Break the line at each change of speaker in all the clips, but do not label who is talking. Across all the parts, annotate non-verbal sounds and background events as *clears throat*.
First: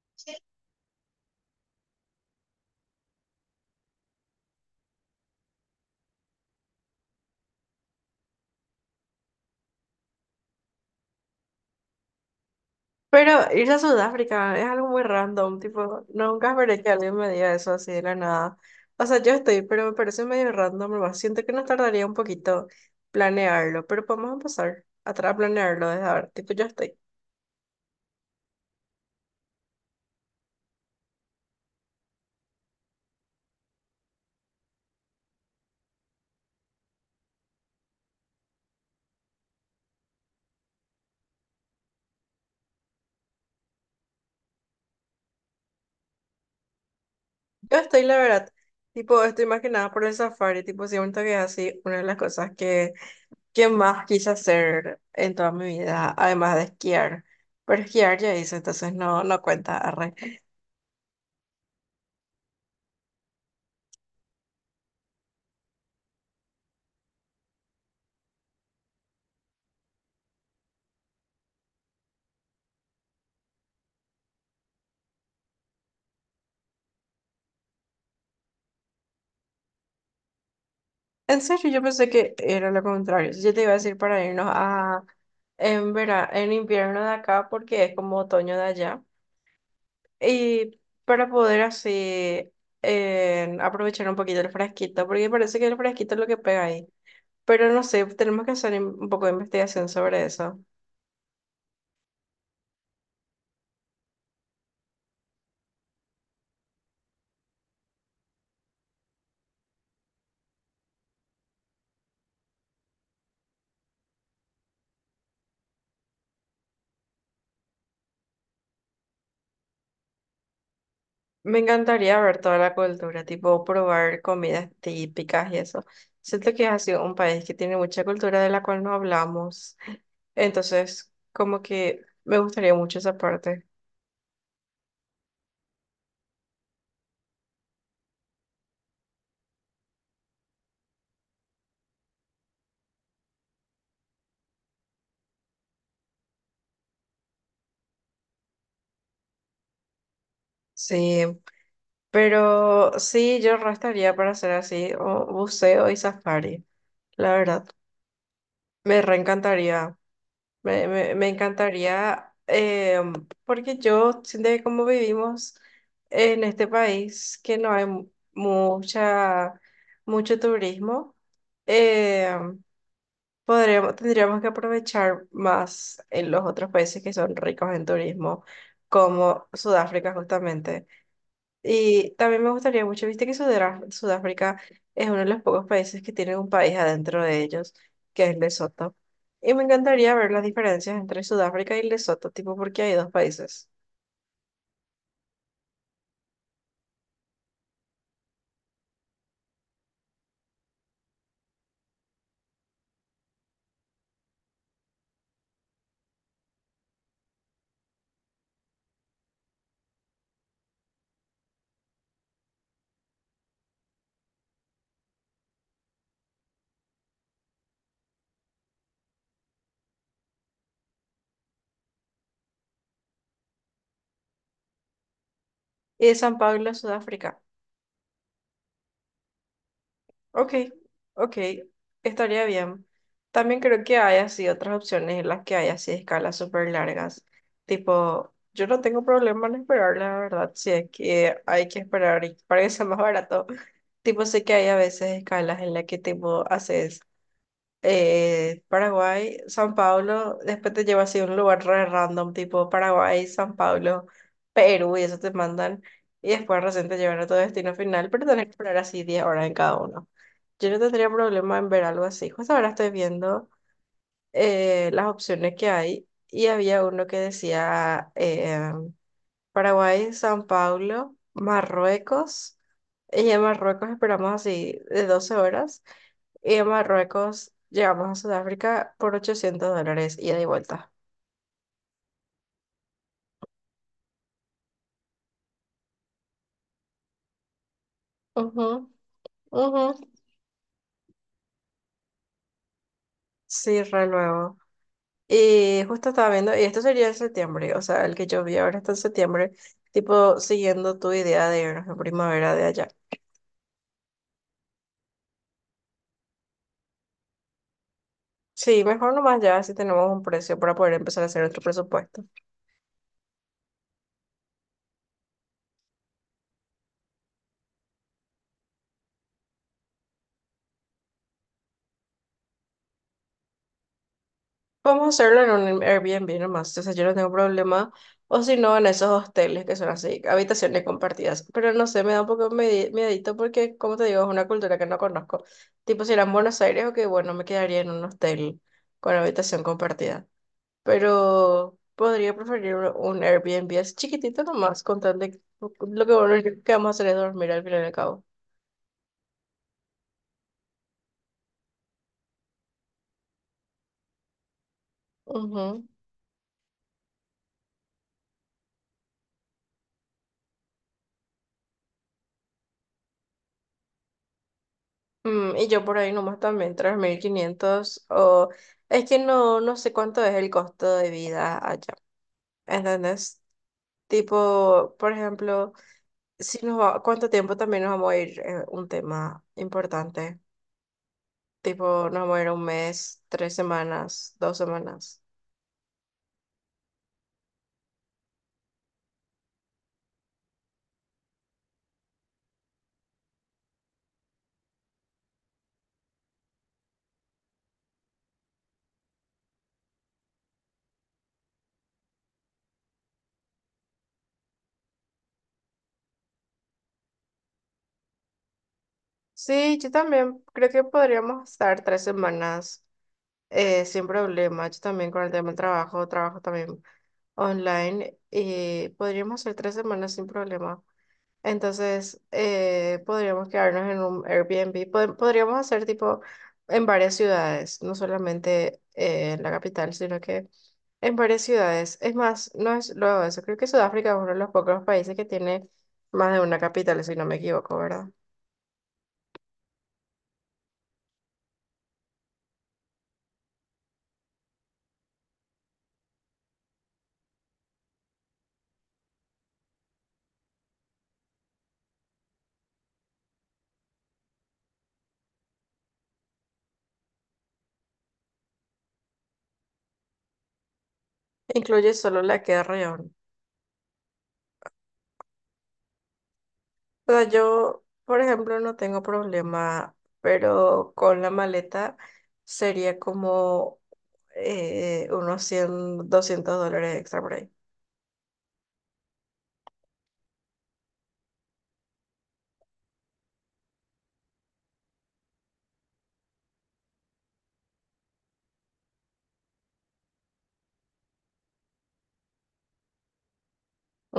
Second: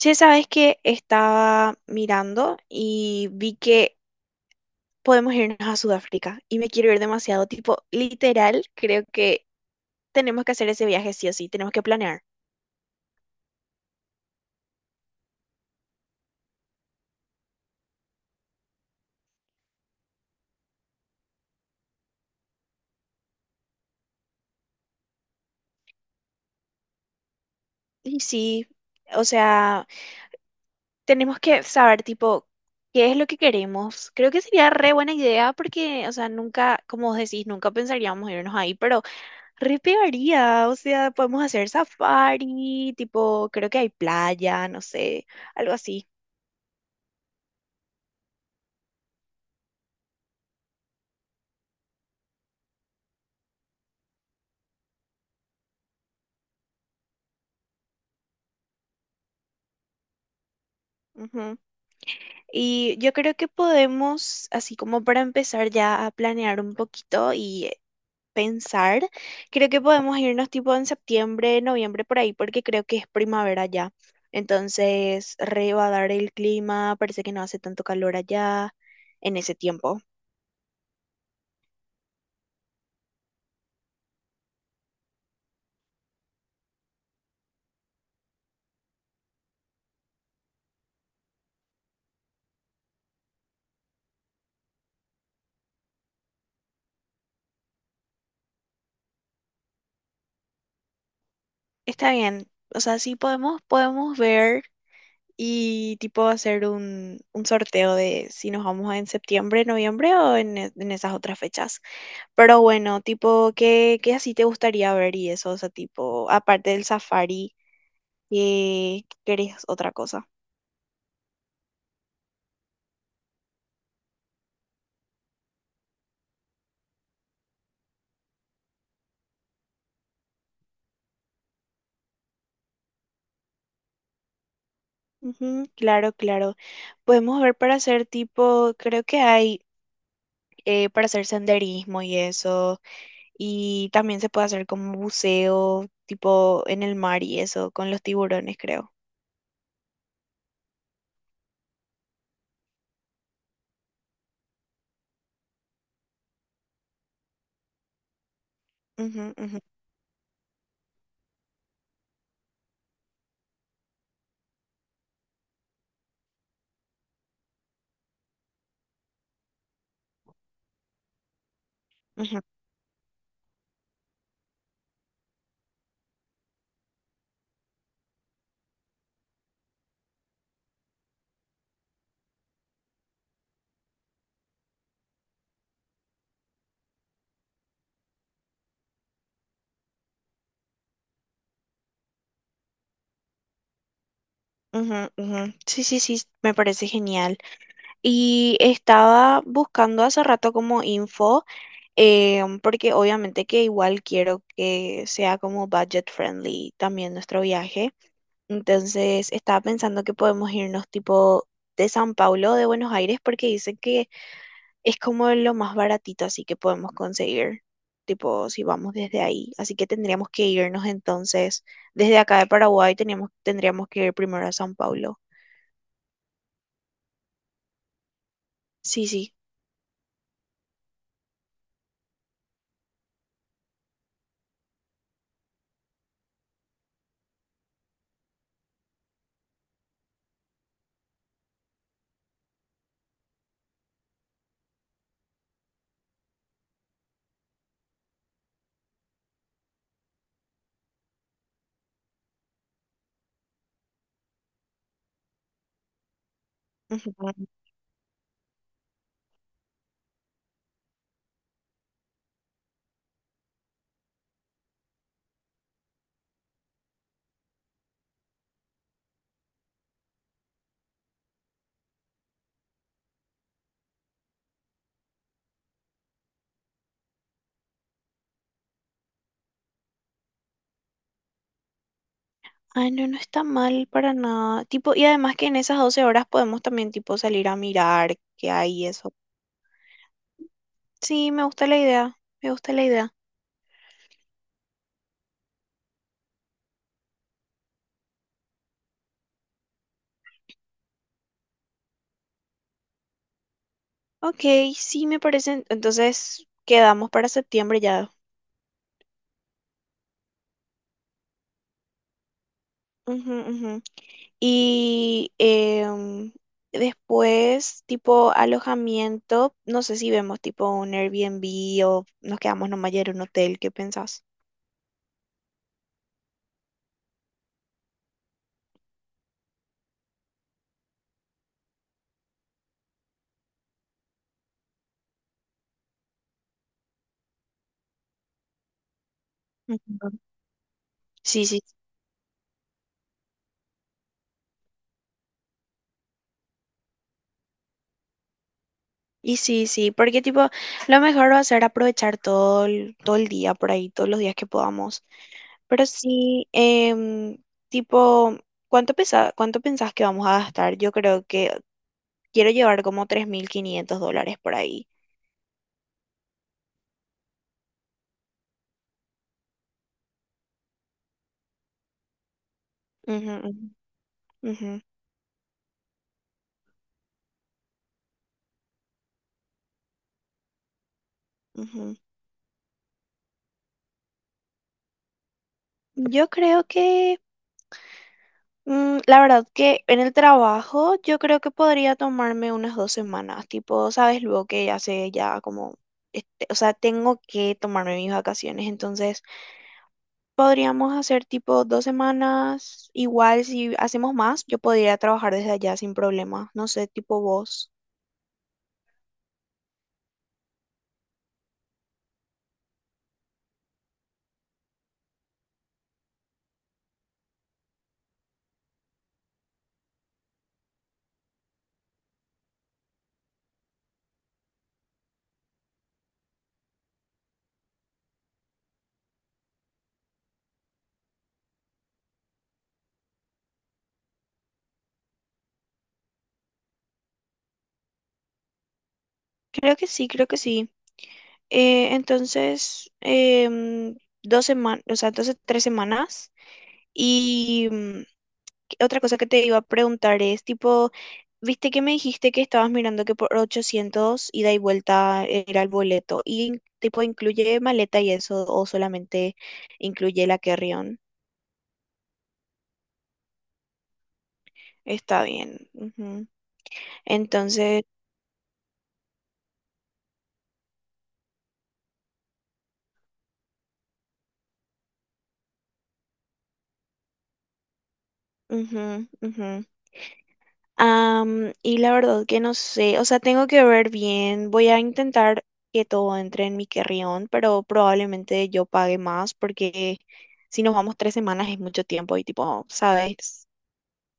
Che, sabes que estaba mirando y vi que podemos irnos a Sudáfrica y me quiero ir demasiado, tipo, literal, creo que tenemos que hacer ese viaje sí o sí, tenemos que planear.
Pero irse a Sudáfrica es algo muy random, tipo, nunca esperé que alguien me diga eso así de la nada. O sea, yo estoy, pero me parece medio random, nomás. Siento que nos tardaría un poquito planearlo, pero podemos empezar a planearlo desde ahora. Tipo, yo estoy.
Y sí, o sea, tenemos que saber, tipo, qué es lo que queremos. Creo que sería re buena idea porque, o sea, nunca, como vos decís, nunca pensaríamos irnos ahí, pero re pegaría, o sea, podemos hacer safari, tipo, creo que hay playa, no sé, algo así.
Yo estoy, la verdad. Tipo, estoy más que nada por el safari, tipo, siento que es así una de las cosas que más quise hacer en toda mi vida, además de esquiar. Pero esquiar ya hice, entonces no, no cuenta.
Ujú. Y yo creo que podemos, así como para empezar ya a planear un poquito y pensar, creo que podemos irnos tipo en septiembre, noviembre por ahí, porque creo que es primavera ya. Entonces, re va a dar el clima, parece que no hace tanto calor allá en ese tiempo.
En serio, yo pensé que era lo contrario. Yo te iba a decir para irnos a en invierno de acá porque es como otoño de allá. Y para poder así aprovechar un poquito el fresquito, porque parece que el fresquito es lo que pega ahí. Pero no sé, tenemos que hacer un poco de investigación sobre eso.
Está bien. O sea, sí podemos ver y tipo hacer un sorteo de si nos vamos en septiembre, noviembre o en esas otras fechas. Pero bueno, tipo, ¿qué así te gustaría ver y eso? O sea, tipo, aparte del safari, ¿qué querés otra cosa?
Me encantaría ver toda la cultura, tipo probar comidas típicas y eso. Siento que ha sido un país que tiene mucha cultura de la cual no hablamos. Entonces, como que me gustaría mucho esa parte.
Ujú, claro, claro. Podemos ver para hacer tipo, creo que hay para hacer senderismo y eso, y también se puede hacer como buceo, tipo en el mar y eso, con los tiburones, creo.
Sí, pero sí, yo restaría para hacer así o buceo y safari, la verdad. Me
Ujú, ujú,
reencantaría. Me encantaría, porque yo siento que como vivimos en este país, que no hay mucha, mucho turismo,
ujú,
em, podríamos, tendríamos que aprovechar más en los otros países que son ricos en turismo, como Sudáfrica justamente. Y también me gustaría mucho, viste que Sudáfrica es uno de los pocos países que tienen un país adentro de ellos, que es Lesoto. Y me encantaría ver las diferencias entre Sudáfrica y Lesoto, tipo porque hay dos países.
ujú, ujú. Sí, sí, sí, me parece genial. Y estaba buscando hace rato como info, porque obviamente que igual quiero que sea como budget friendly también nuestro viaje. Entonces estaba pensando que podemos irnos tipo de San Paulo o de Buenos Aires porque dicen que es como lo más baratito así que podemos conseguir, tipo si vamos desde ahí. Así que tendríamos que irnos entonces desde acá de Paraguay tendríamos que ir primero a San Paulo.
Y de San Pablo, Sudáfrica.
Sí, sí.
Ok, ok, estaría bien. También creo que hay así otras opciones en las que hay así escalas súper largas. Tipo, yo no tengo problema en esperar, la verdad, si es que hay que esperar y *laughs* para que sea más barato. Tipo, sé que hay a veces escalas en las que tipo haces Paraguay, San Pablo, después te lleva así a un lugar re random, tipo Paraguay, San Pablo, Perú, y eso te mandan, y después recién te llevan a tu
Ujú.
destino final, pero tenés que esperar así 10 horas en cada uno. Yo no tendría problema en ver algo así. Justo ahora estoy viendo las opciones que hay, y había uno que decía Paraguay, San Pablo, Marruecos, y en Marruecos esperamos así de 12 horas. Y de Marruecos llegamos a Sudáfrica por $800, ida y de vuelta.
Ay, no, no está mal para nada. Tipo, y además que en esas 12 horas podemos también tipo salir a mirar qué
Ujú,
hay y eso.
ujú.
Sí, me gusta la idea. Me gusta la idea.
Sí, re luego. Y justo estaba viendo, y esto sería en septiembre, o sea, el que yo vi ahora está en septiembre, tipo siguiendo tu idea de irnos en primavera de allá.
Ok, sí, me parece. Entonces quedamos para septiembre ya.
Sí, mejor nomás ya si tenemos un precio para poder empezar a hacer nuestro presupuesto.
Ujú, ujú. Y después, tipo alojamiento, no sé si vemos tipo un Airbnb o nos quedamos nomás ya en un hotel. ¿Qué pensás?
Vamos a hacerlo en un Airbnb nomás, o sea, yo no tengo problema, o si no, en esos hosteles que son así, habitaciones compartidas, pero no sé, me da un poco miedito porque, como te digo, es una cultura que no conozco, tipo si era en Buenos Aires, ok, bueno, me quedaría en un hostel con habitación
Ujú.
compartida,
Sí, sí.
pero podría preferir un Airbnb así chiquitito nomás, con tal de lo que bueno, lo que vamos a hacer es dormir al final y al cabo.
Y sí, sí, porque tipo, lo mejor va a ser aprovechar todo el día por ahí, todos los días que podamos.
Ujú.
Pero sí, tipo, cuánto pensás que vamos a gastar? Yo creo que quiero llevar como 3.500 dólares por ahí.
Y yo por ahí nomás también, 3.500 o... Es que no sé cuánto es el costo de vida allá, ¿entendés?
Ujú, ujú,
Tipo, por ejemplo, si nos va, ¿cuánto tiempo también nos vamos a ir? Un tema importante.
ujú, ujú.
Tipo, nos vamos a ir un mes, 3 semanas, 2 semanas.
Yo creo que, la verdad que en el trabajo, yo creo que podría tomarme unas 2 semanas, tipo, sabes, luego que ya sé ya como, este, o sea, tengo que tomarme mis vacaciones, entonces... Podríamos hacer tipo 2 semanas, igual si hacemos más, yo podría trabajar desde allá sin problema, no sé, tipo vos.
Sí, yo también creo que podríamos estar 3 semanas sin problema. Yo también con el tema del trabajo, trabajo también online y podríamos hacer 3 semanas sin problema. Entonces, podríamos quedarnos en un Airbnb. Podríamos hacer tipo en varias ciudades, no solamente en la capital, sino que en varias ciudades. Es más, no es luego eso. Creo que Sudáfrica es uno de los pocos países que tiene más de una capital, si no me equivoco, ¿verdad?
Creo que sí, creo que sí. Entonces, 2 semanas, o sea, entonces 3 semanas. Y otra cosa que te iba a preguntar es, tipo, viste que me dijiste que estabas mirando que por 800 ida y vuelta era el boleto. ¿Y tipo incluye maleta y eso o solamente incluye la carry-on?
Incluye solo la que es Reón.
Está bien.
O sea,
Entonces,
yo, por ejemplo, no tengo problema, pero con la maleta sería como unos 100, $200 extra por ahí.
ujú, ujú. Y la verdad que no sé, o sea, tengo que ver bien, voy a intentar que todo entre en mi carrión, pero probablemente yo pague más porque si nos vamos 3 semanas es mucho tiempo y tipo, sabes,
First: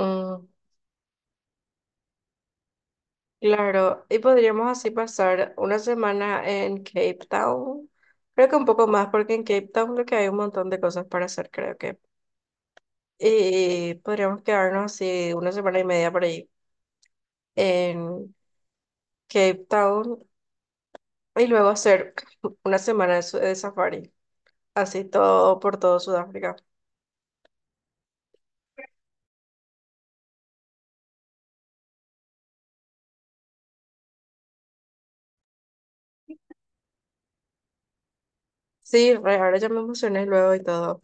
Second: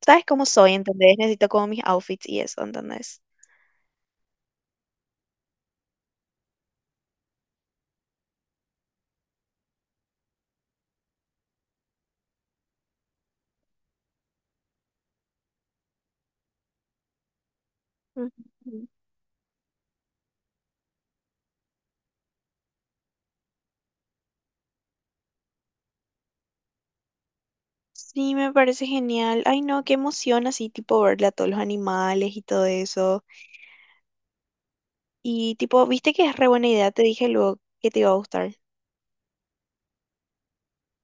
sabes cómo soy, ¿entendés? Necesito como mis outfits y eso, ¿entendés?
Claro, y podríamos así pasar una semana en Cape Town. Creo que un poco más, porque en Cape Town lo que hay un montón de cosas para hacer, creo que. Y podríamos quedarnos así una semana y media por ahí en
Ujú.
Cape Town y luego hacer *laughs* *clears throat* una semana de, de safari, así todo por todo Sudáfrica.
Sí, me parece genial. Ay, no, qué emoción así, tipo, verle a todos los animales y todo eso. Y tipo, viste que es re buena idea, te dije luego que te iba a gustar.
Sí, re, ahora ya me emocioné luego y todo.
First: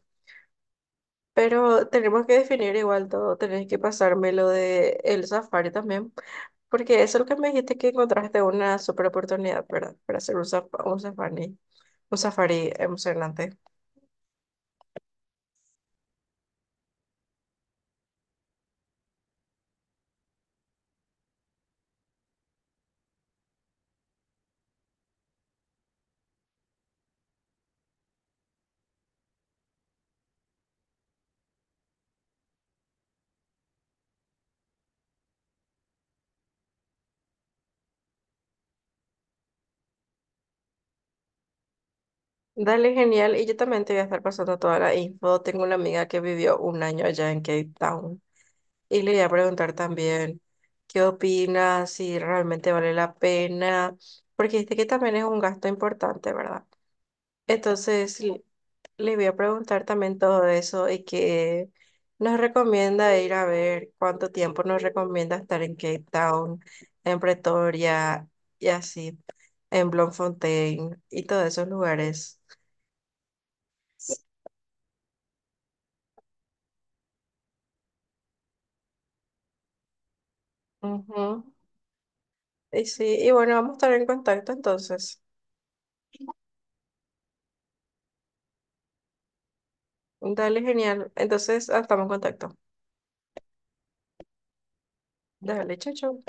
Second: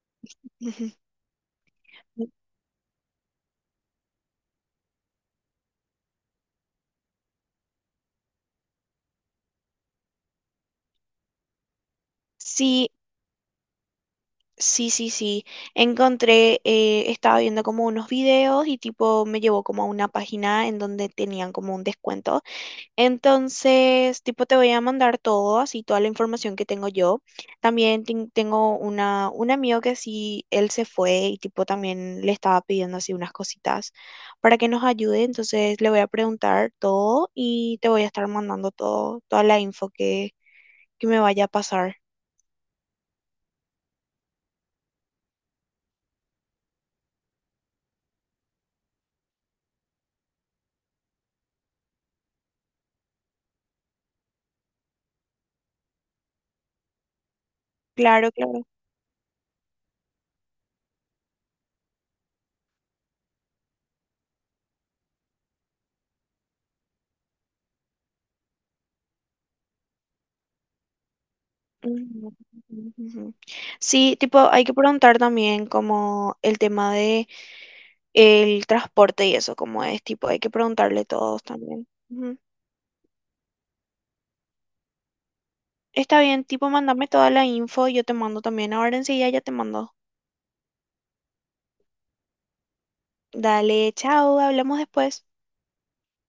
*laughs*
Pero tenemos que definir igual todo, tenés que pasarme lo de el safari también. Porque eso es lo que me dijiste que encontraste una super oportunidad, ¿verdad? Para hacer un safari
Sí,
emocionante.
sí, sí, sí. Encontré, estaba viendo como unos videos y tipo me llevó como a una página en donde tenían como un descuento. Entonces, tipo te voy a mandar todo, así toda la información que tengo yo. También tengo una, un amigo que sí, él se fue y tipo también le estaba pidiendo así unas cositas para que nos ayude. Entonces le voy a preguntar todo y te voy a estar mandando todo, toda la info que me vaya a pasar.
Dale, genial. Y yo también te voy a estar pasando toda la info. Tengo una amiga que vivió un año allá en Cape Town. Y le voy a preguntar también qué opinas, si realmente vale la pena. Porque dijiste que también es un gasto importante, ¿verdad? Entonces.
Claro, claro.
Le voy a preguntar también todo eso y qué nos recomienda ir a ver, cuánto tiempo nos recomienda estar en Cape Town, en Pretoria y así, en Bloemfontein y todos esos
Ujú,
lugares.
ujú. Sí, tipo, hay que preguntar también como el tema de el transporte y eso, como es, tipo, hay que preguntarle todos
Ujú.
también. Ujú.
Y sí, y bueno, vamos a estar en contacto entonces.
Está bien, tipo, mándame toda la info, yo te mando también ahora enseguida, ya te mando.
Dale, genial. Entonces, ah, estamos en contacto.
Dale, chao, hablamos después.
Dale, chao, chao.